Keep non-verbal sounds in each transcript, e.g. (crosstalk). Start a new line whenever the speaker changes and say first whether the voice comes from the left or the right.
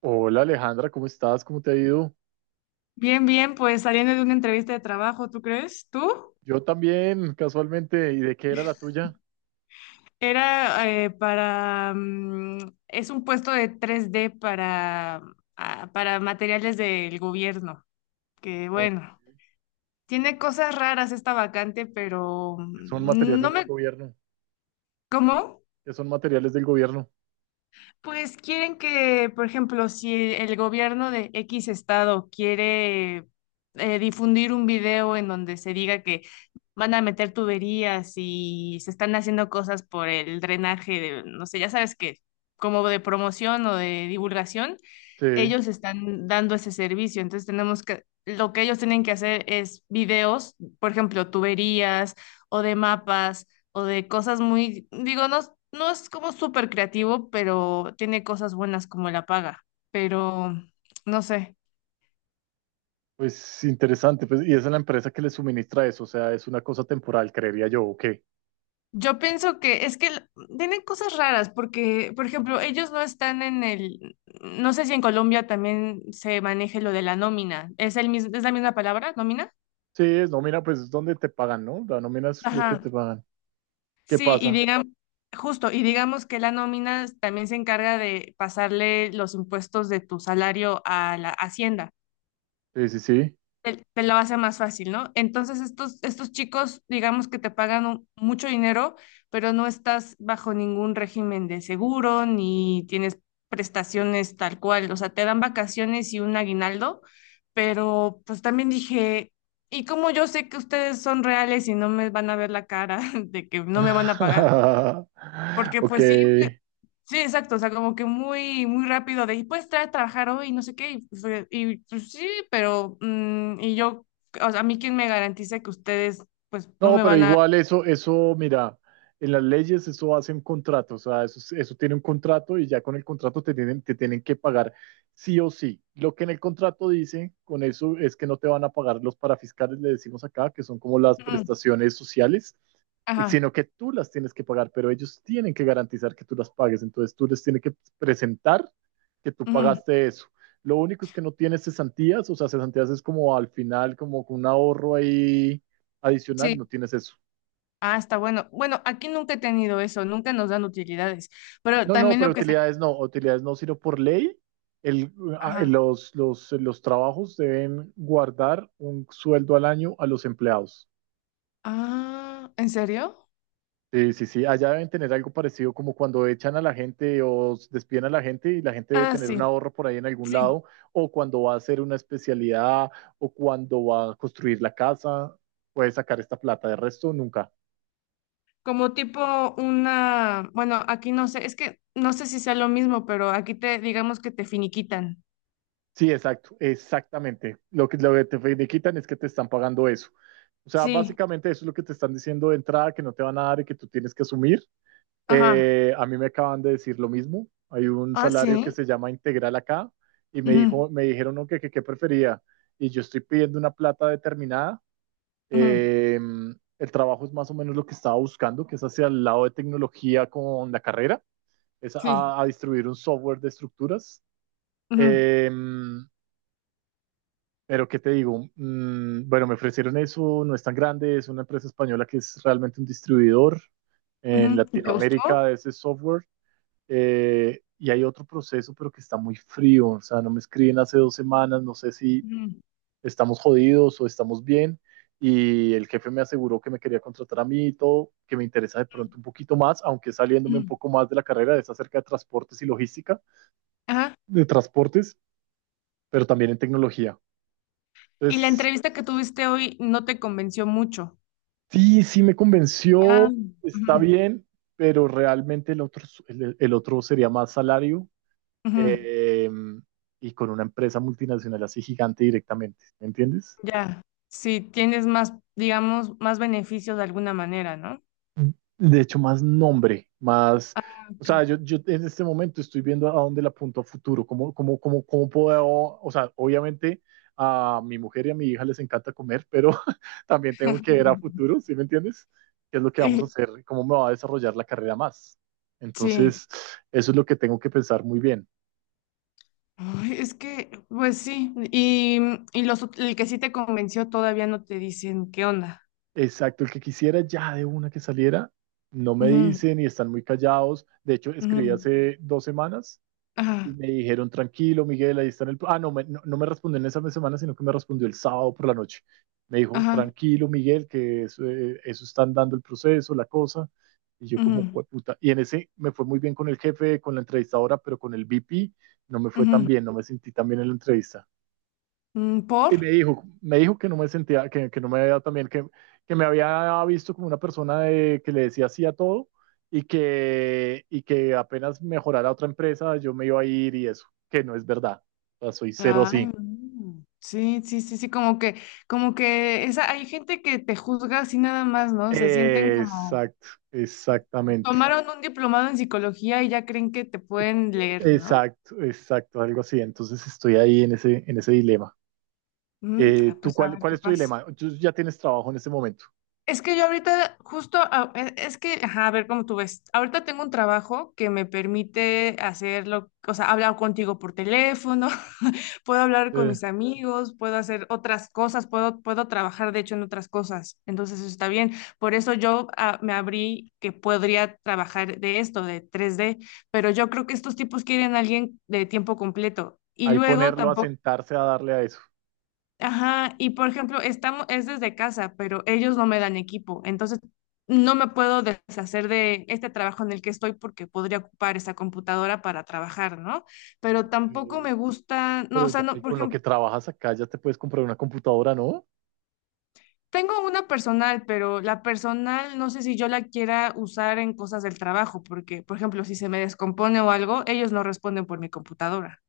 right: Hola Alejandra, ¿cómo estás? ¿Cómo te ha ido?
left: Bien, bien, pues saliendo de una entrevista de trabajo, ¿tú crees? ¿Tú?
right: Yo también, casualmente. ¿Y de qué era la tuya?
left: Era para... es un puesto de 3D para materiales del gobierno, que
right: ¿O
left: bueno, tiene cosas raras esta vacante, pero
right: qué son
left: no
right: materiales del
left: me...
right: gobierno?
left: ¿Cómo?
right: ¿Qué son materiales del gobierno?
left: Pues quieren que, por ejemplo, si el gobierno de X estado quiere difundir un video en donde se diga que van a meter tuberías y se están haciendo cosas por el drenaje, no sé, ya sabes que como de promoción o de divulgación,
right: Sí,
left: ellos están dando ese servicio, entonces tenemos que, lo que ellos tienen que hacer es videos, por ejemplo, tuberías o de mapas o de cosas muy, digo, no, no es como súper creativo, pero tiene cosas buenas como la paga, pero no sé.
right: pues interesante. Pues, y esa es la empresa que le suministra eso, o sea, es una cosa temporal, creería yo, ¿o qué?
left: Yo pienso que es que tienen cosas raras porque, por ejemplo, ellos no están en el, no sé si en Colombia también se maneje lo de la nómina. ¿Es la misma palabra, nómina?
right: Sí, es nómina, pues es donde te pagan, ¿no? La nómina es lo que
left: Ajá.
right: te pagan. ¿Qué
left: Sí, y
right: pasa?
left: digamos, justo, y digamos que la nómina también se encarga de pasarle los impuestos de tu salario a la hacienda.
right: Sí, sí, sí.
left: Te lo hace más fácil, ¿no? Entonces, estos chicos, digamos que te pagan mucho dinero, pero no estás bajo ningún régimen de seguro, ni tienes prestaciones tal cual. O sea, te dan vacaciones y un aguinaldo, pero pues también dije, ¿y cómo yo sé que ustedes son reales y no me van a ver la cara (laughs) de que no me van a pagar?
right: (laughs)
left: Porque
right: Ok.
left: pues sí, sí, exacto, o sea, como que muy, muy rápido de, y pues trae trabajar hoy, no sé qué, y, pues sí, pero, y yo, o sea, a mí quién me garantiza que ustedes, pues, no
right: No,
left: me
right: pero
left: van a...
right: igual eso, mira, en las leyes eso hacen contratos, o sea, eso, eso tiene un contrato y ya con el contrato te tienen que pagar sí o sí. Lo que en el contrato dice con eso es que no te van a pagar los parafiscales, le decimos acá, que son como las
left: Ujú,
right: prestaciones sociales,
left: ajá,
right: sino que tú las tienes que pagar, pero ellos tienen que garantizar que tú las pagues, entonces tú les tienes que presentar que tú
left: ujú,
right: pagaste eso. Lo único es que no tienes cesantías, o sea, cesantías es como al final, como un ahorro ahí adicional no
left: sí,
right: tienes eso.
left: ah, está bueno. Bueno, aquí nunca he tenido eso, nunca nos dan utilidades, pero
right: No, no,
left: también
right: pero
left: lo que se...
right: utilidades no, sino por ley, el, ah,
left: Ajá,
right: los trabajos deben guardar un sueldo al año a los empleados.
left: ah, ¿en serio?
right: Sí, sí, sí, allá deben tener algo parecido como cuando echan a la gente o despiden a la gente y la gente debe
left: Ah,
right: tener
left: sí,
right: un ahorro por ahí en algún
left: sí.
right: lado, o cuando va a hacer una especialidad, o cuando va a construir la casa, puede sacar esta plata, de resto nunca.
left: Como tipo una, bueno, aquí no sé, es que no sé si sea lo mismo, pero aquí te digamos que te finiquitan.
right: Sí, exacto, exactamente. Lo que te quitan es que te están pagando eso. O sea,
left: Sí,
right: básicamente eso es lo que te están diciendo de entrada, que no te van a dar y que tú tienes que asumir.
left: ajá.
right: A mí me acaban de decir lo mismo. Hay un
left: Ah,
right: salario que
left: sí.
right: se llama integral acá y me
left: Ujú,
right: dijo, me dijeron no, que qué prefería. Y yo estoy pidiendo una plata determinada.
left: ujú,
right: Eh, el trabajo es más o menos lo que estaba buscando, que es hacia el lado de tecnología con la carrera, es
left: sí.
right: a distribuir un software de estructuras.
left: Ujú,
right: Em, Pero, ¿qué te digo? Bueno, me ofrecieron eso, no es tan grande, es una empresa española que es realmente un distribuidor en
left: ujú. ¿Y te gustó?
right: Latinoamérica de ese software. Y hay otro proceso, pero que está muy frío. O sea, no me escriben hace 2 semanas, no sé si
left: Ujú,
right: estamos jodidos o estamos bien. Y el jefe me aseguró que me quería contratar a mí y todo, que me interesa de pronto un poquito más, aunque saliéndome un
left: ujú,
right: poco más de la carrera, es acerca de transportes y logística,
left: ajá.
right: de transportes, pero también en tecnología.
left: Y la
right: Entonces,
left: entrevista que tuviste hoy no te convenció mucho.
right: sí, sí me
left: Ah,
right: convenció, está
left: ujú,
right: bien, pero realmente el otro, el otro sería más salario
left: ujú,
right: eh, y con una empresa multinacional así gigante directamente, ¿me entiendes?
left: ya. Sí, tienes más, digamos, más beneficios de alguna manera, ¿no?
right: De hecho, más nombre, más, o
left: Ok.
right: sea, yo en este momento estoy viendo a dónde le apunto a futuro, cómo puedo, o sea, obviamente a mi mujer y a mi hija les encanta comer, pero (laughs) también tengo que ver a futuro,
left: (laughs)
right: ¿sí me entiendes? ¿Qué es lo que vamos a
left: Sí,
right: hacer? ¿Cómo me va a desarrollar la carrera más?
left: sí.
right: Entonces, eso es lo que tengo que pensar muy bien.
left: Ay, es que, pues sí. Y los, el que sí te convenció todavía no te dicen qué onda.
right: Exacto, el que quisiera ya de una que saliera, no me
left: Ujú,
right: dicen y están muy callados. De hecho,
left: ujú,
right: escribí hace 2 semanas y
left: ajá,
right: me dijeron, tranquilo, Miguel, ahí está en el. No me respondió en esa semana, sino que me respondió el sábado por la noche. Me dijo,
left: ajá.
right: tranquilo, Miguel, que eso, eso están dando el proceso, la cosa. Y yo como,
left: Ujú,
right: puta. Y en ese me fue muy bien con el jefe, con la entrevistadora, pero con el VP no me fue tan
left: ujú,
right: bien, no me sentí tan bien en la entrevista.
left: ¿por?
right: Y me dijo que no me sentía, que no me había también, que me había visto como una persona que le decía sí a todo y que apenas mejorara otra empresa yo me iba a ir y eso, que no es verdad. O sea, soy cero
left: Ay,
right: así.
left: no. Sí, sí, sí, sí, como que, esa, hay gente que te juzga así nada más, ¿no? Se sienten como,
right: Exacto, exactamente.
left: tomaron un diplomado en psicología y ya creen que te pueden leer, ¿no?
right: Exacto, exacto, algo así. Entonces estoy ahí en ese, dilema.
left: Mm,
right: Eh,
left: ah,
right: ¿tú
left: pues a
right: cuál,
left: ver
right: cuál
left: qué
right: es tu
left: pasa.
right: dilema? Tú ya tienes trabajo en este momento.
left: Es que yo ahorita justo, es que, ajá, a ver cómo tú ves. Ahorita tengo un trabajo que me permite hacerlo, o sea, hablar contigo por teléfono, (laughs) puedo hablar con
right: Eh,
left: mis amigos, puedo hacer otras cosas, puedo trabajar, de hecho, en otras cosas. Entonces, eso está bien. Por eso yo me abrí que podría trabajar de esto, de 3D, pero yo creo que estos tipos quieren a alguien de tiempo completo. Y
right: ahí
left: luego
right: ponerlo a
left: tampoco.
right: sentarse a darle a eso.
left: Ajá. Y por ejemplo, estamos, es desde casa, pero ellos no me dan equipo, entonces no me puedo deshacer de este trabajo en el que estoy porque podría ocupar esa computadora para trabajar, ¿no? Pero tampoco
right: Eh,
left: me gusta, no, o
right: Pero
left: sea,
right: ya, y
left: no, por
right: con lo que
left: ejemplo,
right: trabajas acá ya te puedes comprar una computadora, ¿no?
left: tengo una personal, pero la personal no sé si yo la quiera usar en cosas del trabajo, porque, por ejemplo, si se me descompone o algo, ellos no responden por mi computadora.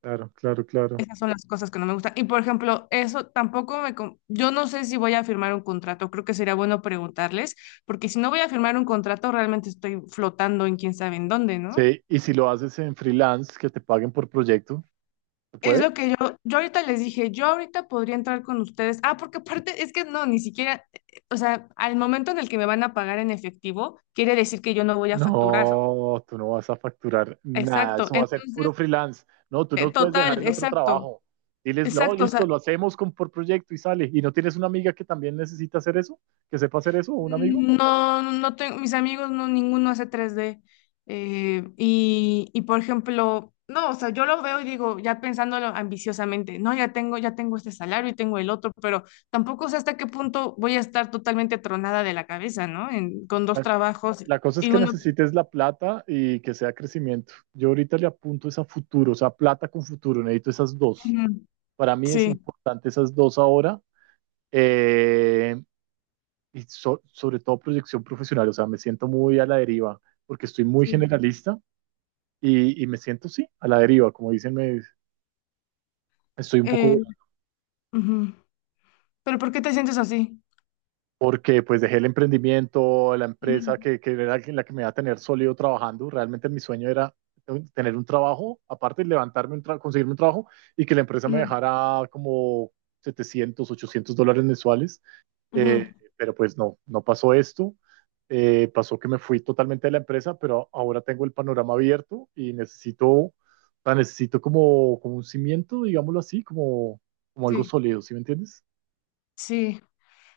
right: Claro, claro, claro.
left: Esas son las cosas que no me gustan. Y por ejemplo, eso tampoco me... Yo no sé si voy a firmar un contrato, creo que sería bueno preguntarles, porque si no voy a firmar un contrato, realmente estoy flotando en quién sabe en dónde, ¿no?
right: Sí, y si lo haces en freelance, que te paguen por proyecto, ¿se
left: Es lo
right: puede?
left: que yo ahorita les dije, yo ahorita podría entrar con ustedes. Ah, porque aparte es que no, ni siquiera, o sea, al momento en el que me van a pagar en efectivo, quiere decir que yo no voy a facturar.
right: No, tú no vas a facturar nada,
left: Exacto.
right: eso va a ser puro
left: Entonces,
right: freelance. No, tú no puedes dejar
left: total,
right: el otro
left: exacto,
right: trabajo. Diles, no,
left: exacto. O
right: listo,
left: sea,
right: lo hacemos con, por proyecto y sale. ¿Y no tienes una amiga que también necesita hacer eso? ¿Que sepa hacer eso? ¿O un amigo?
left: no, no tengo, mis amigos no, ninguno hace 3D, y por ejemplo, no, o sea, yo lo veo y digo, ya pensándolo ambiciosamente, no, ya tengo este salario y tengo el otro, pero tampoco sé hasta qué punto voy a estar totalmente tronada de la cabeza, ¿no? Con dos
right: La,
left: trabajos
right: la cosa es
left: y
right: que
left: uno.
right: necesites la plata y que sea crecimiento. Yo ahorita le apunto es a futuro, o sea, plata con futuro, necesito esas dos.
left: Ujú,
right: Para mí es
left: sí.
right: importante esas dos ahora. eh, y sobre todo proyección profesional, o sea, me siento muy a la deriva porque estoy muy
left: Sí.
right: generalista y me siento, sí, a la deriva, como dicen, me, estoy un
left: Eh,
right: poco
left: ujú. Pero ¿por qué te sientes así?
right: porque pues dejé el emprendimiento, la empresa
left: Ujú,
right: que era la que me iba a tener sólido trabajando. Realmente mi sueño era tener un trabajo, aparte de levantarme, conseguirme un trabajo y que la empresa me
left: ujú,
right: dejara como 700, $800 mensuales. Eh,
left: ujú,
right: pero pues no, no pasó esto. Pasó que me fui totalmente de la empresa, pero ahora tengo el panorama abierto y necesito, o sea, necesito como un cimiento, digámoslo así, como algo
left: sí,
right: sólido, ¿sí me entiendes?
left: sí.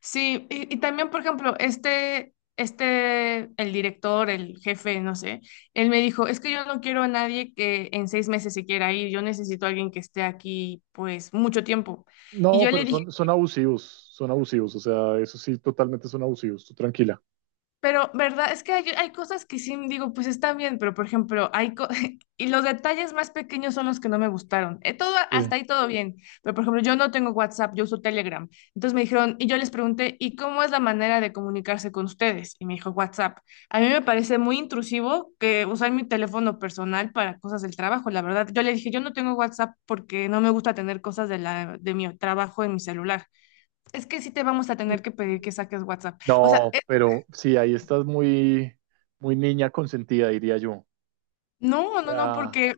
left: Sí, y también, por ejemplo, este, el director, el jefe, no sé, él me dijo, es que yo no quiero a nadie que en 6 meses se quiera ir, yo necesito a alguien que esté aquí, pues, mucho tiempo. Y
right: No,
left: yo
right: pero
left: le
right: son abusivos, son abusivos, o sea, eso sí, totalmente son abusivos, tú tranquila.
left: Pero, ¿verdad? Es que hay cosas que sí digo, pues están bien, pero por ejemplo, (laughs) y los detalles más pequeños son los que no me gustaron. Todo, hasta
right: Sí.
left: ahí todo bien. Pero por ejemplo, yo no tengo WhatsApp, yo uso Telegram. Entonces me dijeron, y yo les pregunté, ¿y cómo es la manera de comunicarse con ustedes? Y me dijo WhatsApp. A mí me parece muy intrusivo que usar mi teléfono personal para cosas del trabajo, la verdad. Yo le dije, yo no tengo WhatsApp porque no me gusta tener cosas de mi trabajo en mi celular. Es que sí te vamos a tener que pedir que saques WhatsApp. O sea,
right: No, pero sí, ahí estás muy, muy niña consentida, diría yo.
left: no, no, no,
right: Ya
left: porque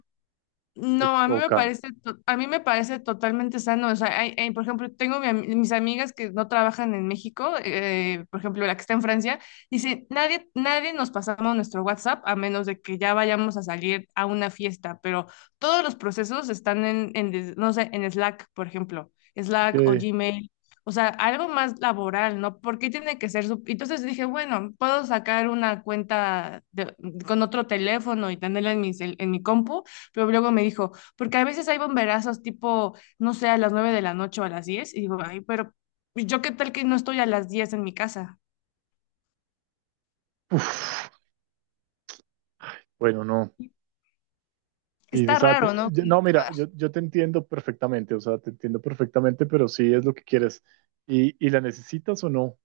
right: te
left: no, a mí me
right: toca.
left: parece, to- a mí me parece totalmente sano. O sea, por ejemplo, tengo mis amigas que no trabajan en México, por ejemplo, la que está en Francia, dice, nadie nos pasamos nuestro WhatsApp a menos de que ya vayamos a salir a una fiesta, pero todos los procesos están en, no sé, en Slack, por ejemplo, Slack o
right: Que,
left: Gmail. O sea, algo más laboral, ¿no? ¿Por qué tiene que ser su... Entonces dije, bueno, puedo sacar una cuenta con otro teléfono y tenerla en mi compu, pero luego me dijo, porque a veces hay bomberazos tipo, no sé, a las 9 de la noche o a las 10. Y digo, ay, pero yo qué tal que no estoy a las 10 en mi casa.
right: uf, bueno, no. Sí, o
left: Está
right: sea,
left: raro, ¿no?
right: no, mira,
left: Ah,
right: yo te entiendo perfectamente, o sea, te entiendo perfectamente, pero sí es lo que quieres. Y la necesitas o no?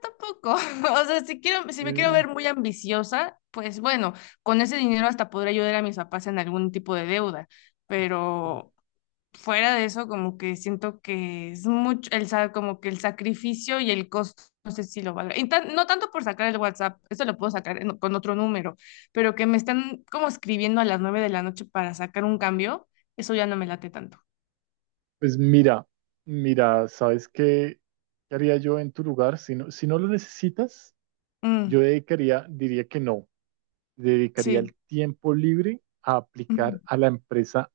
left: tampoco. (laughs) O sea, si quiero, si me quiero
right: Eh,
left: ver muy ambiciosa, pues bueno, con ese dinero hasta podré ayudar a mis papás en algún tipo de deuda. Pero fuera de eso, como que siento que es mucho, el, sa- como que el sacrificio y el costo, no sé si lo valga. Y no tanto por sacar el WhatsApp, eso lo puedo sacar con otro número, pero que me están como escribiendo a las 9 de la noche para sacar un cambio, eso ya no me late tanto.
right: pues mira, ¿sabes qué haría yo en tu lugar? Si no, si no, lo necesitas. Yo
left: Mm,
right: dedicaría, diría que no, dedicaría
left: sí,
right: el tiempo libre a
left: mm,
right: aplicar a la empresa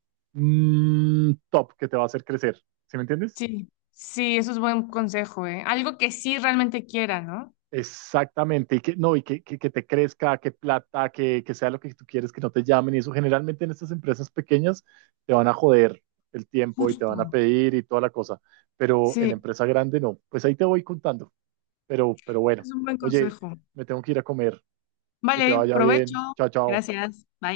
right: top que te va a hacer crecer. ¿Sí me entiendes?
left: sí, sí, eso es buen consejo, ¿eh? Algo que sí realmente quiera, ¿no?
right: Exactamente, y que no, y que te crezca, que plata, que sea lo que tú quieres, que no te llamen, y eso generalmente en estas empresas pequeñas te van a joder el tiempo y te van a
left: Justo,
right: pedir y toda la cosa, pero, en
left: sí,
right: empresa grande no, pues ahí te voy contando, pero bueno,
left: es un buen
right: oye,
left: consejo.
right: me tengo que ir a comer, que te
left: Vale,
right: vaya
left: provecho.
right: bien, chao, chao.
left: Gracias.